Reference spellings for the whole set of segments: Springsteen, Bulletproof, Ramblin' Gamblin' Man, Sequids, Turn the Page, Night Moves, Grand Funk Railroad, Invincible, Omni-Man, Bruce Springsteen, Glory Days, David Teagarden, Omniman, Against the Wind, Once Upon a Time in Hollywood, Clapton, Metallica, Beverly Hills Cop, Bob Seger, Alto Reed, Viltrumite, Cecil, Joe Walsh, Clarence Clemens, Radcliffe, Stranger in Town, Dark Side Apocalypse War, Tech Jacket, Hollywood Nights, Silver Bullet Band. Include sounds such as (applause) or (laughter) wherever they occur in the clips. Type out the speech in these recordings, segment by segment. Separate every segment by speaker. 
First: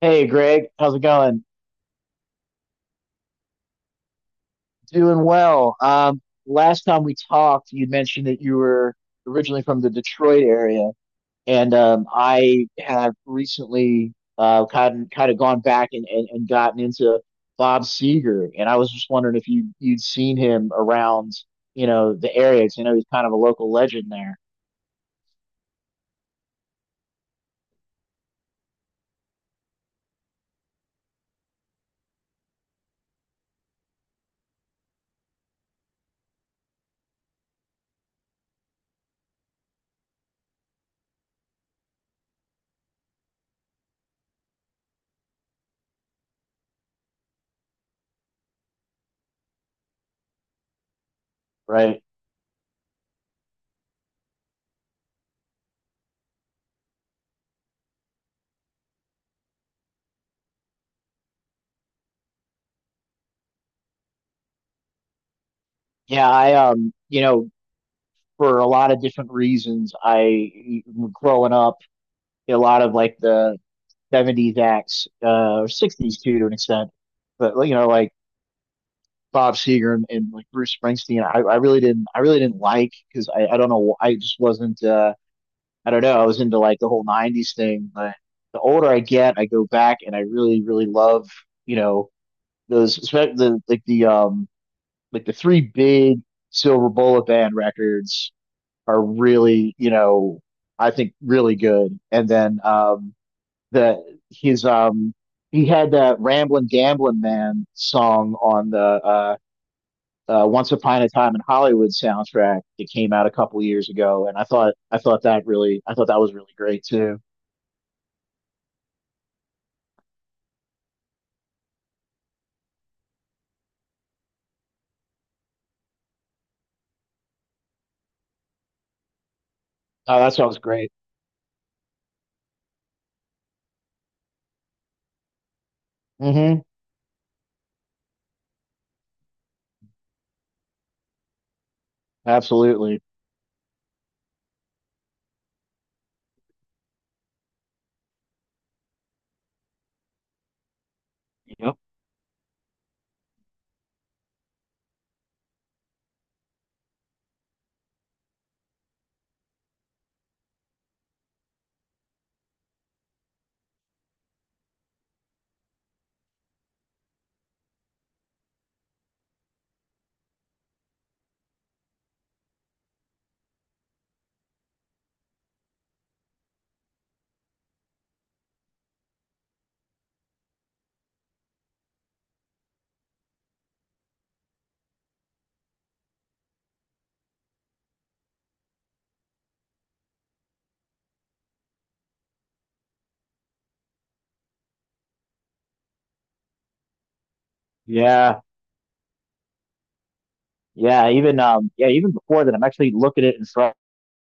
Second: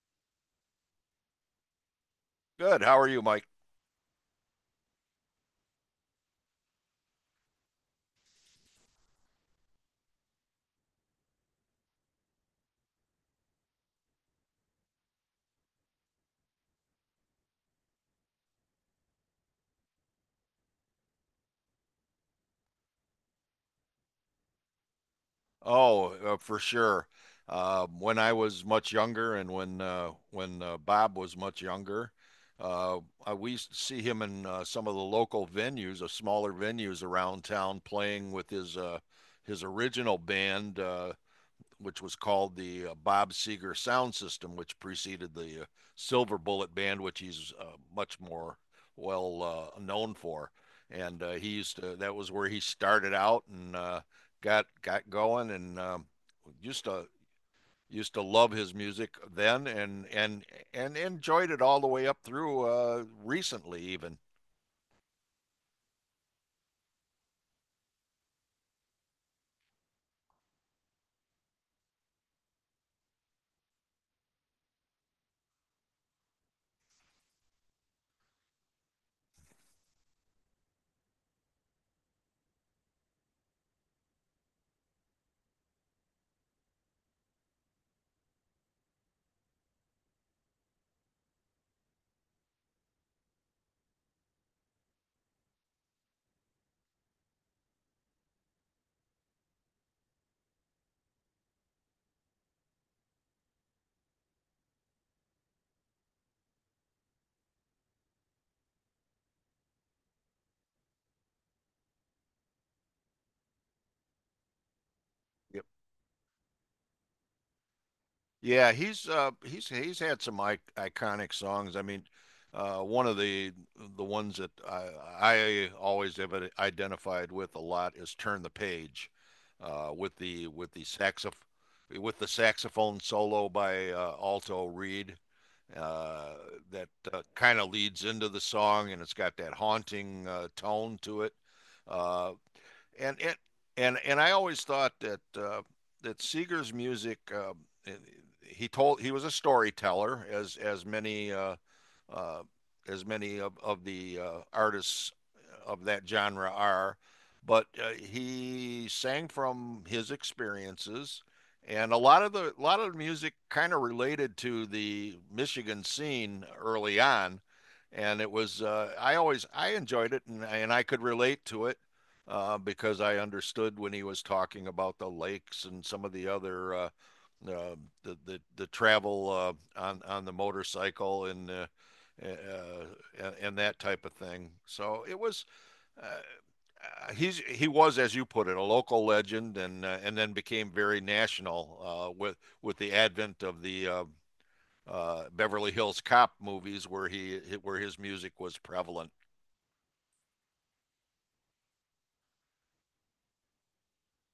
Speaker 1: Hey Greg, how's it going?
Speaker 2: Good. How are you, Mike?
Speaker 1: Doing well. Last time we talked, you mentioned that you were originally from the Detroit area, and I have recently kind of gone back and, and gotten into Bob Seger, and I was just wondering if you'd seen him around, you know, the area. 'Cause I know he's kind of a local legend there,
Speaker 2: Oh, for sure. When I was much younger, and when Bob was much younger, uh, we used to see him in some of the local venues, the smaller venues around town, playing with his original band. Which was called the Bob Seger sound system, which preceded the Silver Bullet band, which he's much more well known for. And he used to,
Speaker 1: right?
Speaker 2: that was where he started out and got going, and used to used to love his music then, and enjoyed it all the way up through recently, even.
Speaker 1: Yeah, I you know, for a lot of different reasons, I growing up. A lot of like the '70s acts or '60s too to an extent. But like, you know, like Bob Seger and like Bruce Springsteen, I really didn't like because I don't know I just wasn't I don't know I was into like the whole '90s thing. But the older I get, I go back and I really love, you know, those, the, like the like the three big Silver Bullet Band records are really, you know, I think really good. And then the his he had that Ramblin' Gamblin' Man song on the Once Upon a Time in Hollywood soundtrack that came out a couple years ago, and I thought that really I thought that was really great too.
Speaker 2: Yeah, he's he's had some I iconic songs. I mean, one of the ones that I always have identified with a lot is Turn the Page
Speaker 1: Oh, that sounds
Speaker 2: with the
Speaker 1: great.
Speaker 2: saxoph with the saxophone solo by Alto Reed uh
Speaker 1: Mm-hmm.
Speaker 2: that kind of leads into the song, and it's got that haunting tone to it. Uh
Speaker 1: Absolutely.
Speaker 2: and it and I always thought that that Seeger's music. He told he was a storyteller, as
Speaker 1: Yep.
Speaker 2: uh, as many of the artists of that genre are. But he sang from his experiences, and a lot of the music kind of related to the Michigan scene early on, and it was, I always I enjoyed it, and I could relate to it because I understood when he was talking about the lakes and some of the other uh, the travel on the motorcycle uh, and that type of thing. So it was. Uh, he's he was, as you put it, a local legend, and then became very national with the advent of the Beverly Hills Cop movies, where he where his music
Speaker 1: Yeah.
Speaker 2: was prevalent.
Speaker 1: Yeah. Even yeah, even before that, I'm actually looking at it in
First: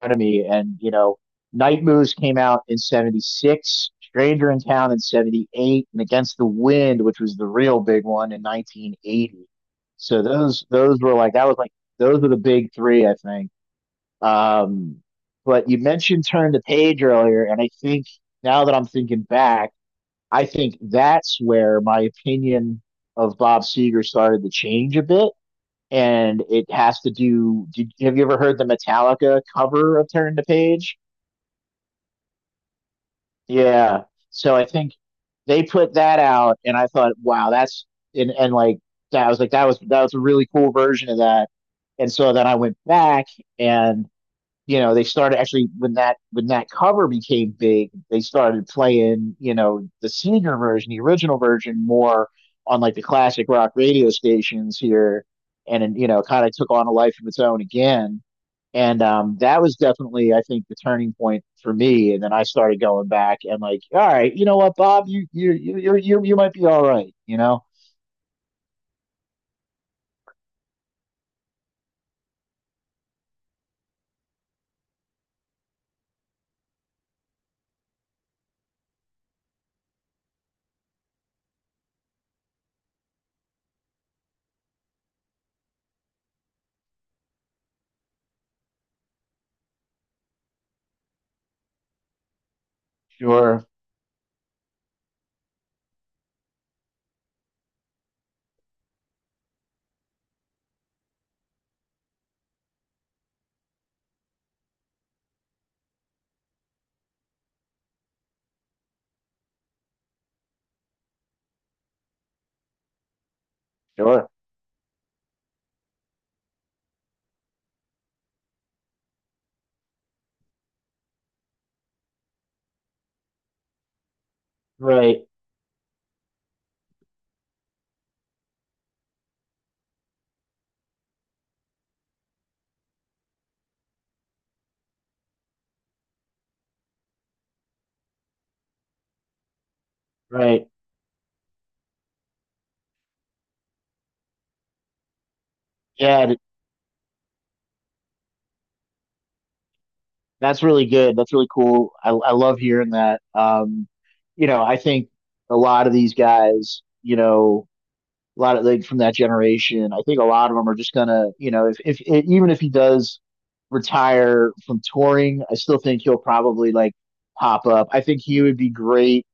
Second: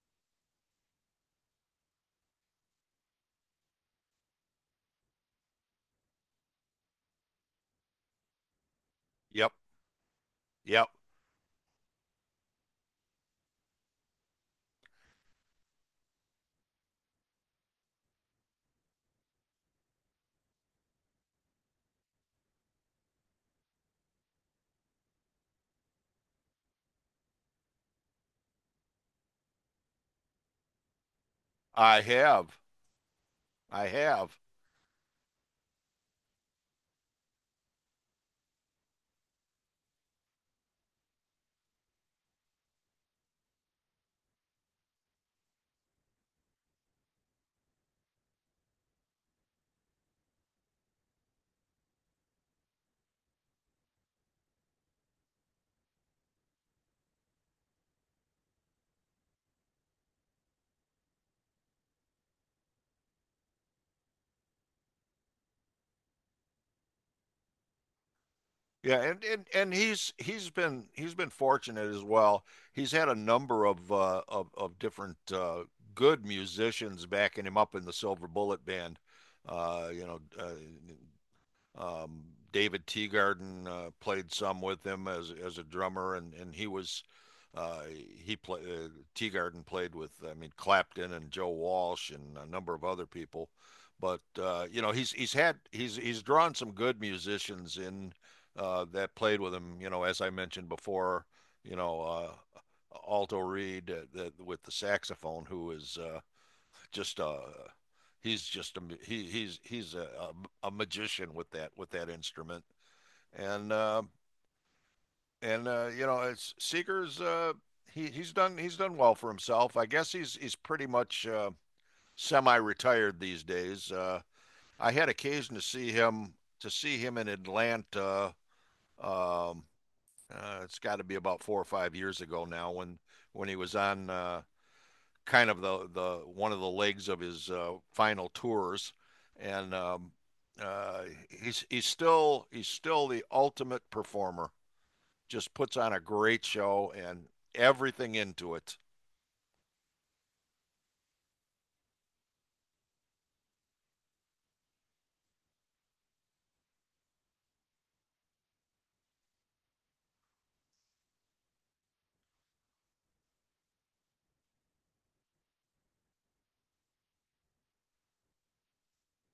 Speaker 1: front of me. And, you know, Night Moves came out in '76, Stranger in Town in '78, and Against the Wind, which was the real big one in 1980.
Speaker 2: Yep,
Speaker 1: So those
Speaker 2: yep.
Speaker 1: those were like that was like those were the big three, I think. Um, but you mentioned Turn the Page earlier, and I think now that I'm thinking back, I think that's where my opinion of Bob Seger started to change a bit. And it has to have you ever heard the Metallica cover of Turn the Page?
Speaker 2: I have, I
Speaker 1: Yeah.
Speaker 2: have.
Speaker 1: So I think they put that out and I thought, wow, that's and like that I was like that was a really cool version of that. And so then I went back and, you know, they started actually when that cover became big, they started playing, you know, the senior version, the original version more on like the classic rock radio stations here, and then, you know, kind of took on a life of its own again, and that was definitely, I think, the turning point for me. And then I started going back and like, all right, you know what, Bob, you might be all right, you know?
Speaker 2: Yeah, and he's been he's been fortunate as well. He's had a number of of different good musicians backing him up in the Silver Bullet Band. Uh, you know, uh, um, David Teagarden played some with him as a drummer, and he was, uh, he played, Teagarden played with, I mean, Clapton and Joe Walsh and a number of other people,
Speaker 1: Sure.
Speaker 2: but you know he's had he's drawn some good musicians in that played with him. You know, as I mentioned before, you know, Alto Reed, the, with the saxophone, who is, just a, he's just a, he's a magician with that instrument, and uh,
Speaker 1: Sure.
Speaker 2: and you know it's Seeger's, he he's done well for himself. I guess he's pretty much semi-retired these days. I had
Speaker 1: Right.
Speaker 2: occasion to see him in Atlanta, um, it's got to be about 4 or 5 years ago now when he was on. Kind of the one of the legs of his final tours, and
Speaker 1: Right.
Speaker 2: uh, he's still he's still the ultimate performer. Just puts on a
Speaker 1: Yeah.
Speaker 2: great show and everything into it.
Speaker 1: That's really good. That's really cool. I love hearing that. You know, I think a lot of these guys, you know, a lot of like from that generation, I think a lot of them are just gonna, you know, if it, even if he does retire from touring, I still think he'll probably like pop up. I think he would be great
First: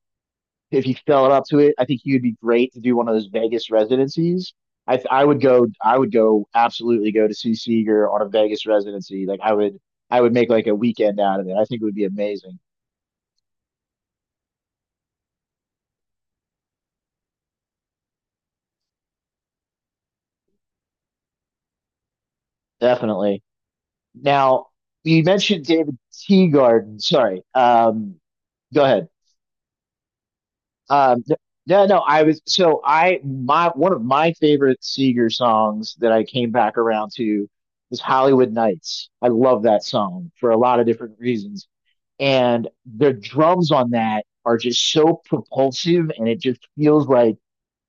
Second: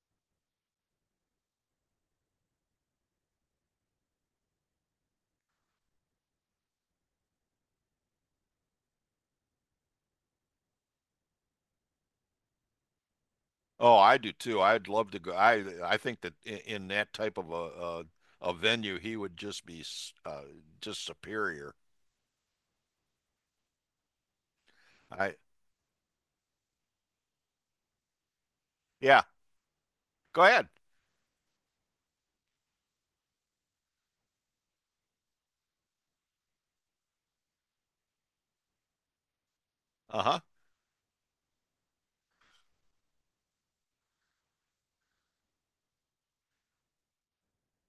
Speaker 1: if he felt up to it, I think he would be great to do one of those Vegas residencies. I would go, absolutely go to see Seager on a Vegas residency. Like I would, I would make like a weekend out of it. I think it would be amazing.
Speaker 2: Oh, I do too. I'd love to go. I think that in that type of a venue, he would just be, uh, just superior.
Speaker 1: Definitely. Now you
Speaker 2: I
Speaker 1: mentioned David Teagarden. Sorry. Go ahead.
Speaker 2: Yeah. Go ahead.
Speaker 1: Um, no, no, I was so I my, one of my favorite Seeger songs that I came back around to was Hollywood Nights. I love that
Speaker 2: Uh
Speaker 1: song
Speaker 2: huh.
Speaker 1: for a lot of different reasons. And the drums on that are just so propulsive and it just feels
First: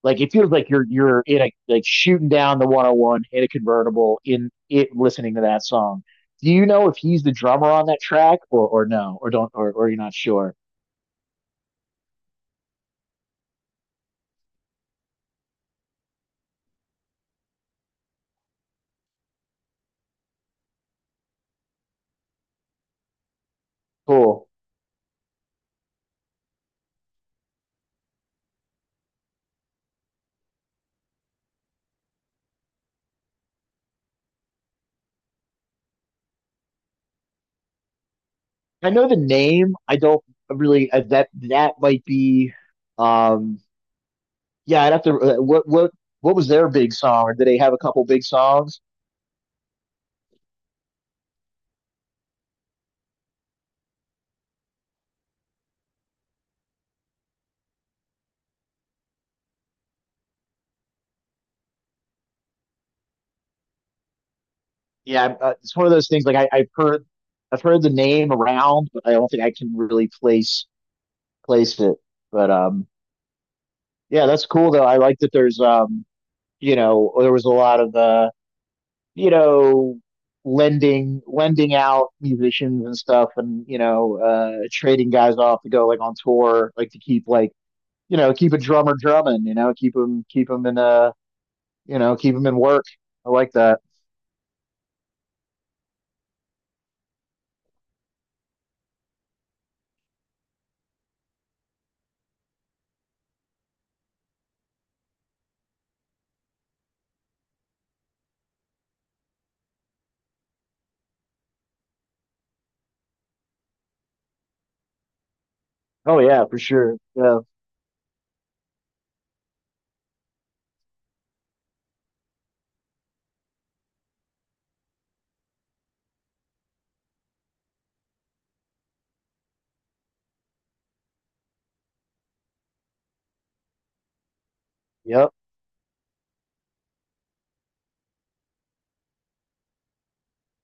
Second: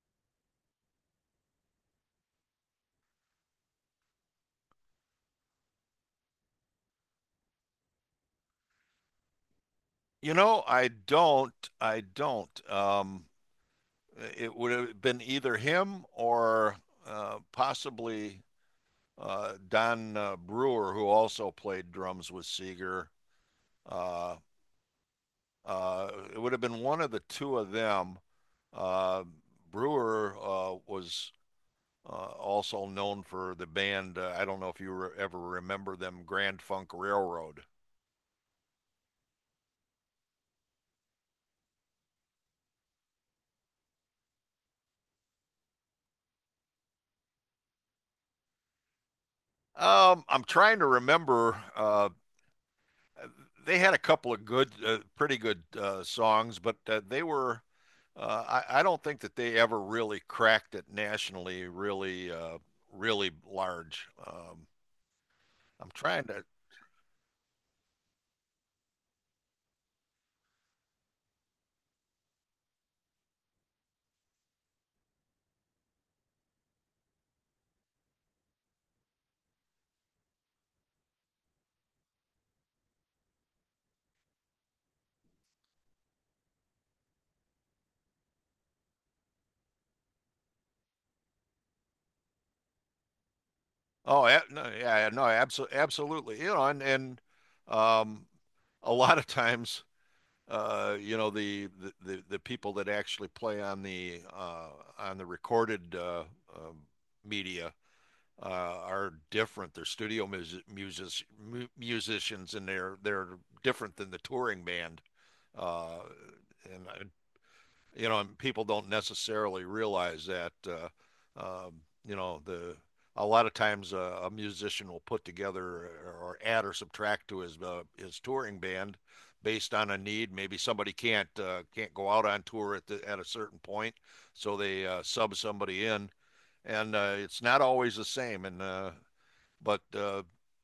Speaker 1: like it feels like you're in a like shooting down the 101 in a convertible in it listening to that song. Do you know if he's the drummer on that track, or no, or don't or you're not
Speaker 2: You
Speaker 1: sure?
Speaker 2: know, I don't. I don't. It would have been either him or possibly Don Brewer, who also played drums with Seeger. Uh,
Speaker 1: Cool.
Speaker 2: it would have been one of the two of them. Uh, Brewer was also known for the band. I don't know if you ever remember them, Grand Funk Railroad.
Speaker 1: I know the name, I don't really that that might be um yeah, I'd have to what was their big song, or did they have a couple big songs?
Speaker 2: I'm trying to remember, they had a couple of good, pretty good songs, but they were. I don't think that they ever really cracked it nationally, really, really large.
Speaker 1: Yeah, it's one
Speaker 2: I'm
Speaker 1: of those
Speaker 2: trying
Speaker 1: things. Like
Speaker 2: to.
Speaker 1: I've I've heard the name around, but I don't think I can really place it. But yeah, that's cool though. I like that there's you know, there was a lot of you know, lending out musicians and stuff, and, you know, trading guys off to go like on tour, like to keep like, you know, keep a drummer drumming, you know, keep him in you know, keep him in work. I like that.
Speaker 2: Oh, no, yeah, no, absolutely, absolutely. You know, and, um, a lot of times, you know, the people that actually play on the recorded um media are different. They're studio music, music musicians, and they're different than the touring band. Uh,
Speaker 1: Oh yeah, for
Speaker 2: and
Speaker 1: sure. Yeah.
Speaker 2: you know, and people don't necessarily realize that, um, you know, the a lot of times a musician will put together or add or subtract to his touring band based on a need. Maybe somebody can't go out on tour at a certain point, so they
Speaker 1: Yep.
Speaker 2: sub somebody in, and it's not always the same. And but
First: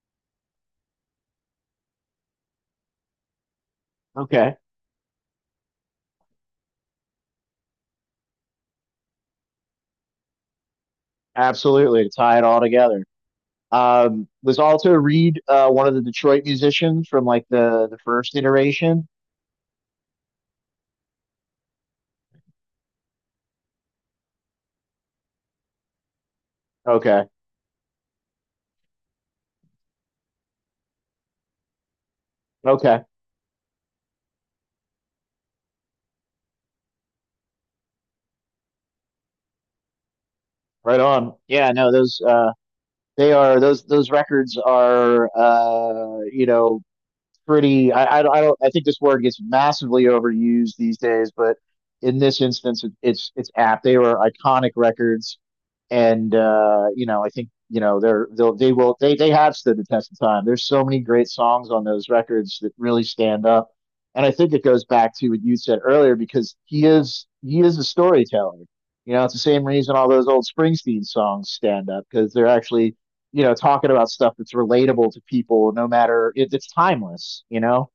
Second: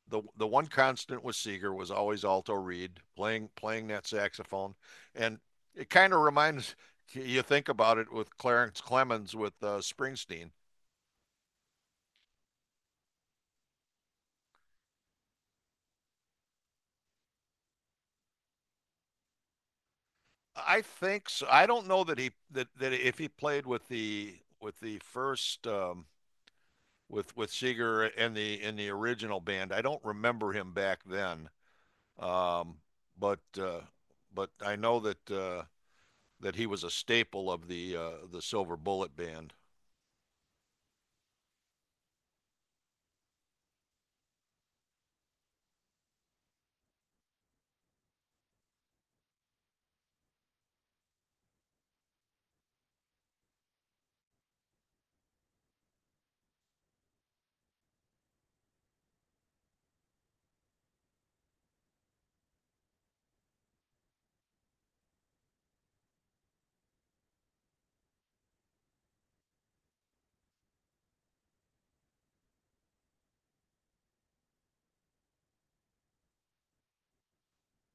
Speaker 2: the one constant with Seeger was always alto reed playing that
Speaker 1: Okay.
Speaker 2: saxophone, and it kind of reminds you, think about it with Clarence Clemens with Springsteen.
Speaker 1: Absolutely, to tie it all together. Was Alto Reed one of the Detroit musicians from like the first iteration?
Speaker 2: I think so. I don't know that if he played with the first,
Speaker 1: Okay,
Speaker 2: with Seeger and the in the original band. I don't remember him back then, um,
Speaker 1: okay,
Speaker 2: but uh, but I know that that he was a staple of the Silver Bullet band.
Speaker 1: right on. Yeah, no, those they are, those records are you know, pretty. I don't. I think this word gets massively overused these days, but in this instance, it's apt. They were iconic records, and you know, I think, you know, they're they'll they will they have stood the test of time. There's so many great songs on those records that really stand up, and I think it goes back to what you said earlier because he is a storyteller. You know, it's the same reason all those old Springsteen songs stand up because they're actually, you know, talking about stuff that's relatable to people, no matter it's timeless, you know?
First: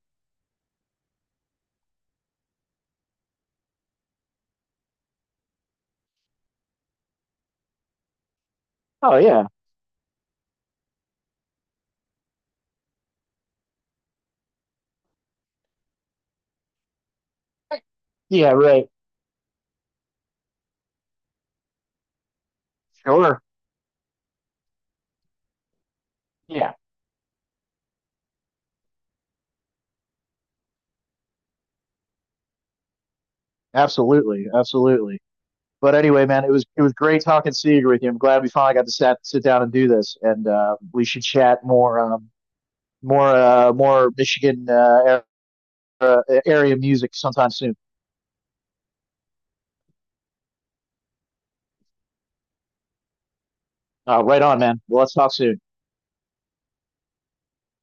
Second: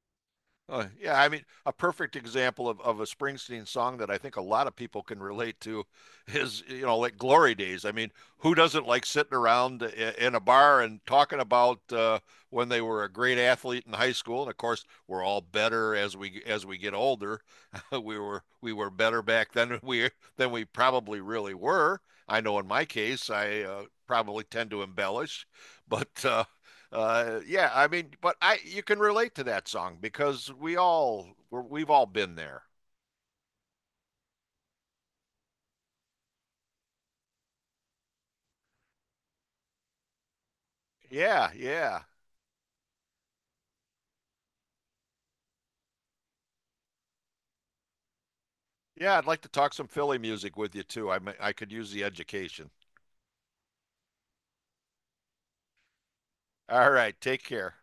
Speaker 2: Yeah, I mean, a perfect example of a Springsteen song that I think a lot of people can relate to is, you know, like Glory Days. I mean, who doesn't like
Speaker 1: Oh,
Speaker 2: sitting
Speaker 1: yeah.
Speaker 2: around in a bar and talking about when they were a great athlete in high school? And of course, we're all better as we get older. (laughs)
Speaker 1: Yeah,
Speaker 2: We
Speaker 1: right.
Speaker 2: were better back then than we probably really were. I know in my case,
Speaker 1: Sure.
Speaker 2: I probably tend to embellish, but
Speaker 1: Yeah,
Speaker 2: yeah, I mean, but I you can relate to that song because we've all been there.
Speaker 1: absolutely. Absolutely. But anyway, man, it was great talking Seeger with you. I'm glad we finally got to sit down and do this, and we should
Speaker 2: Yeah,
Speaker 1: chat more
Speaker 2: yeah,
Speaker 1: more more Michigan area music sometime soon.
Speaker 2: yeah. I'd like to talk some Philly music with you too. I could use the education.
Speaker 1: Right on, man. Well, let's talk soon.
Speaker 2: All right, take care.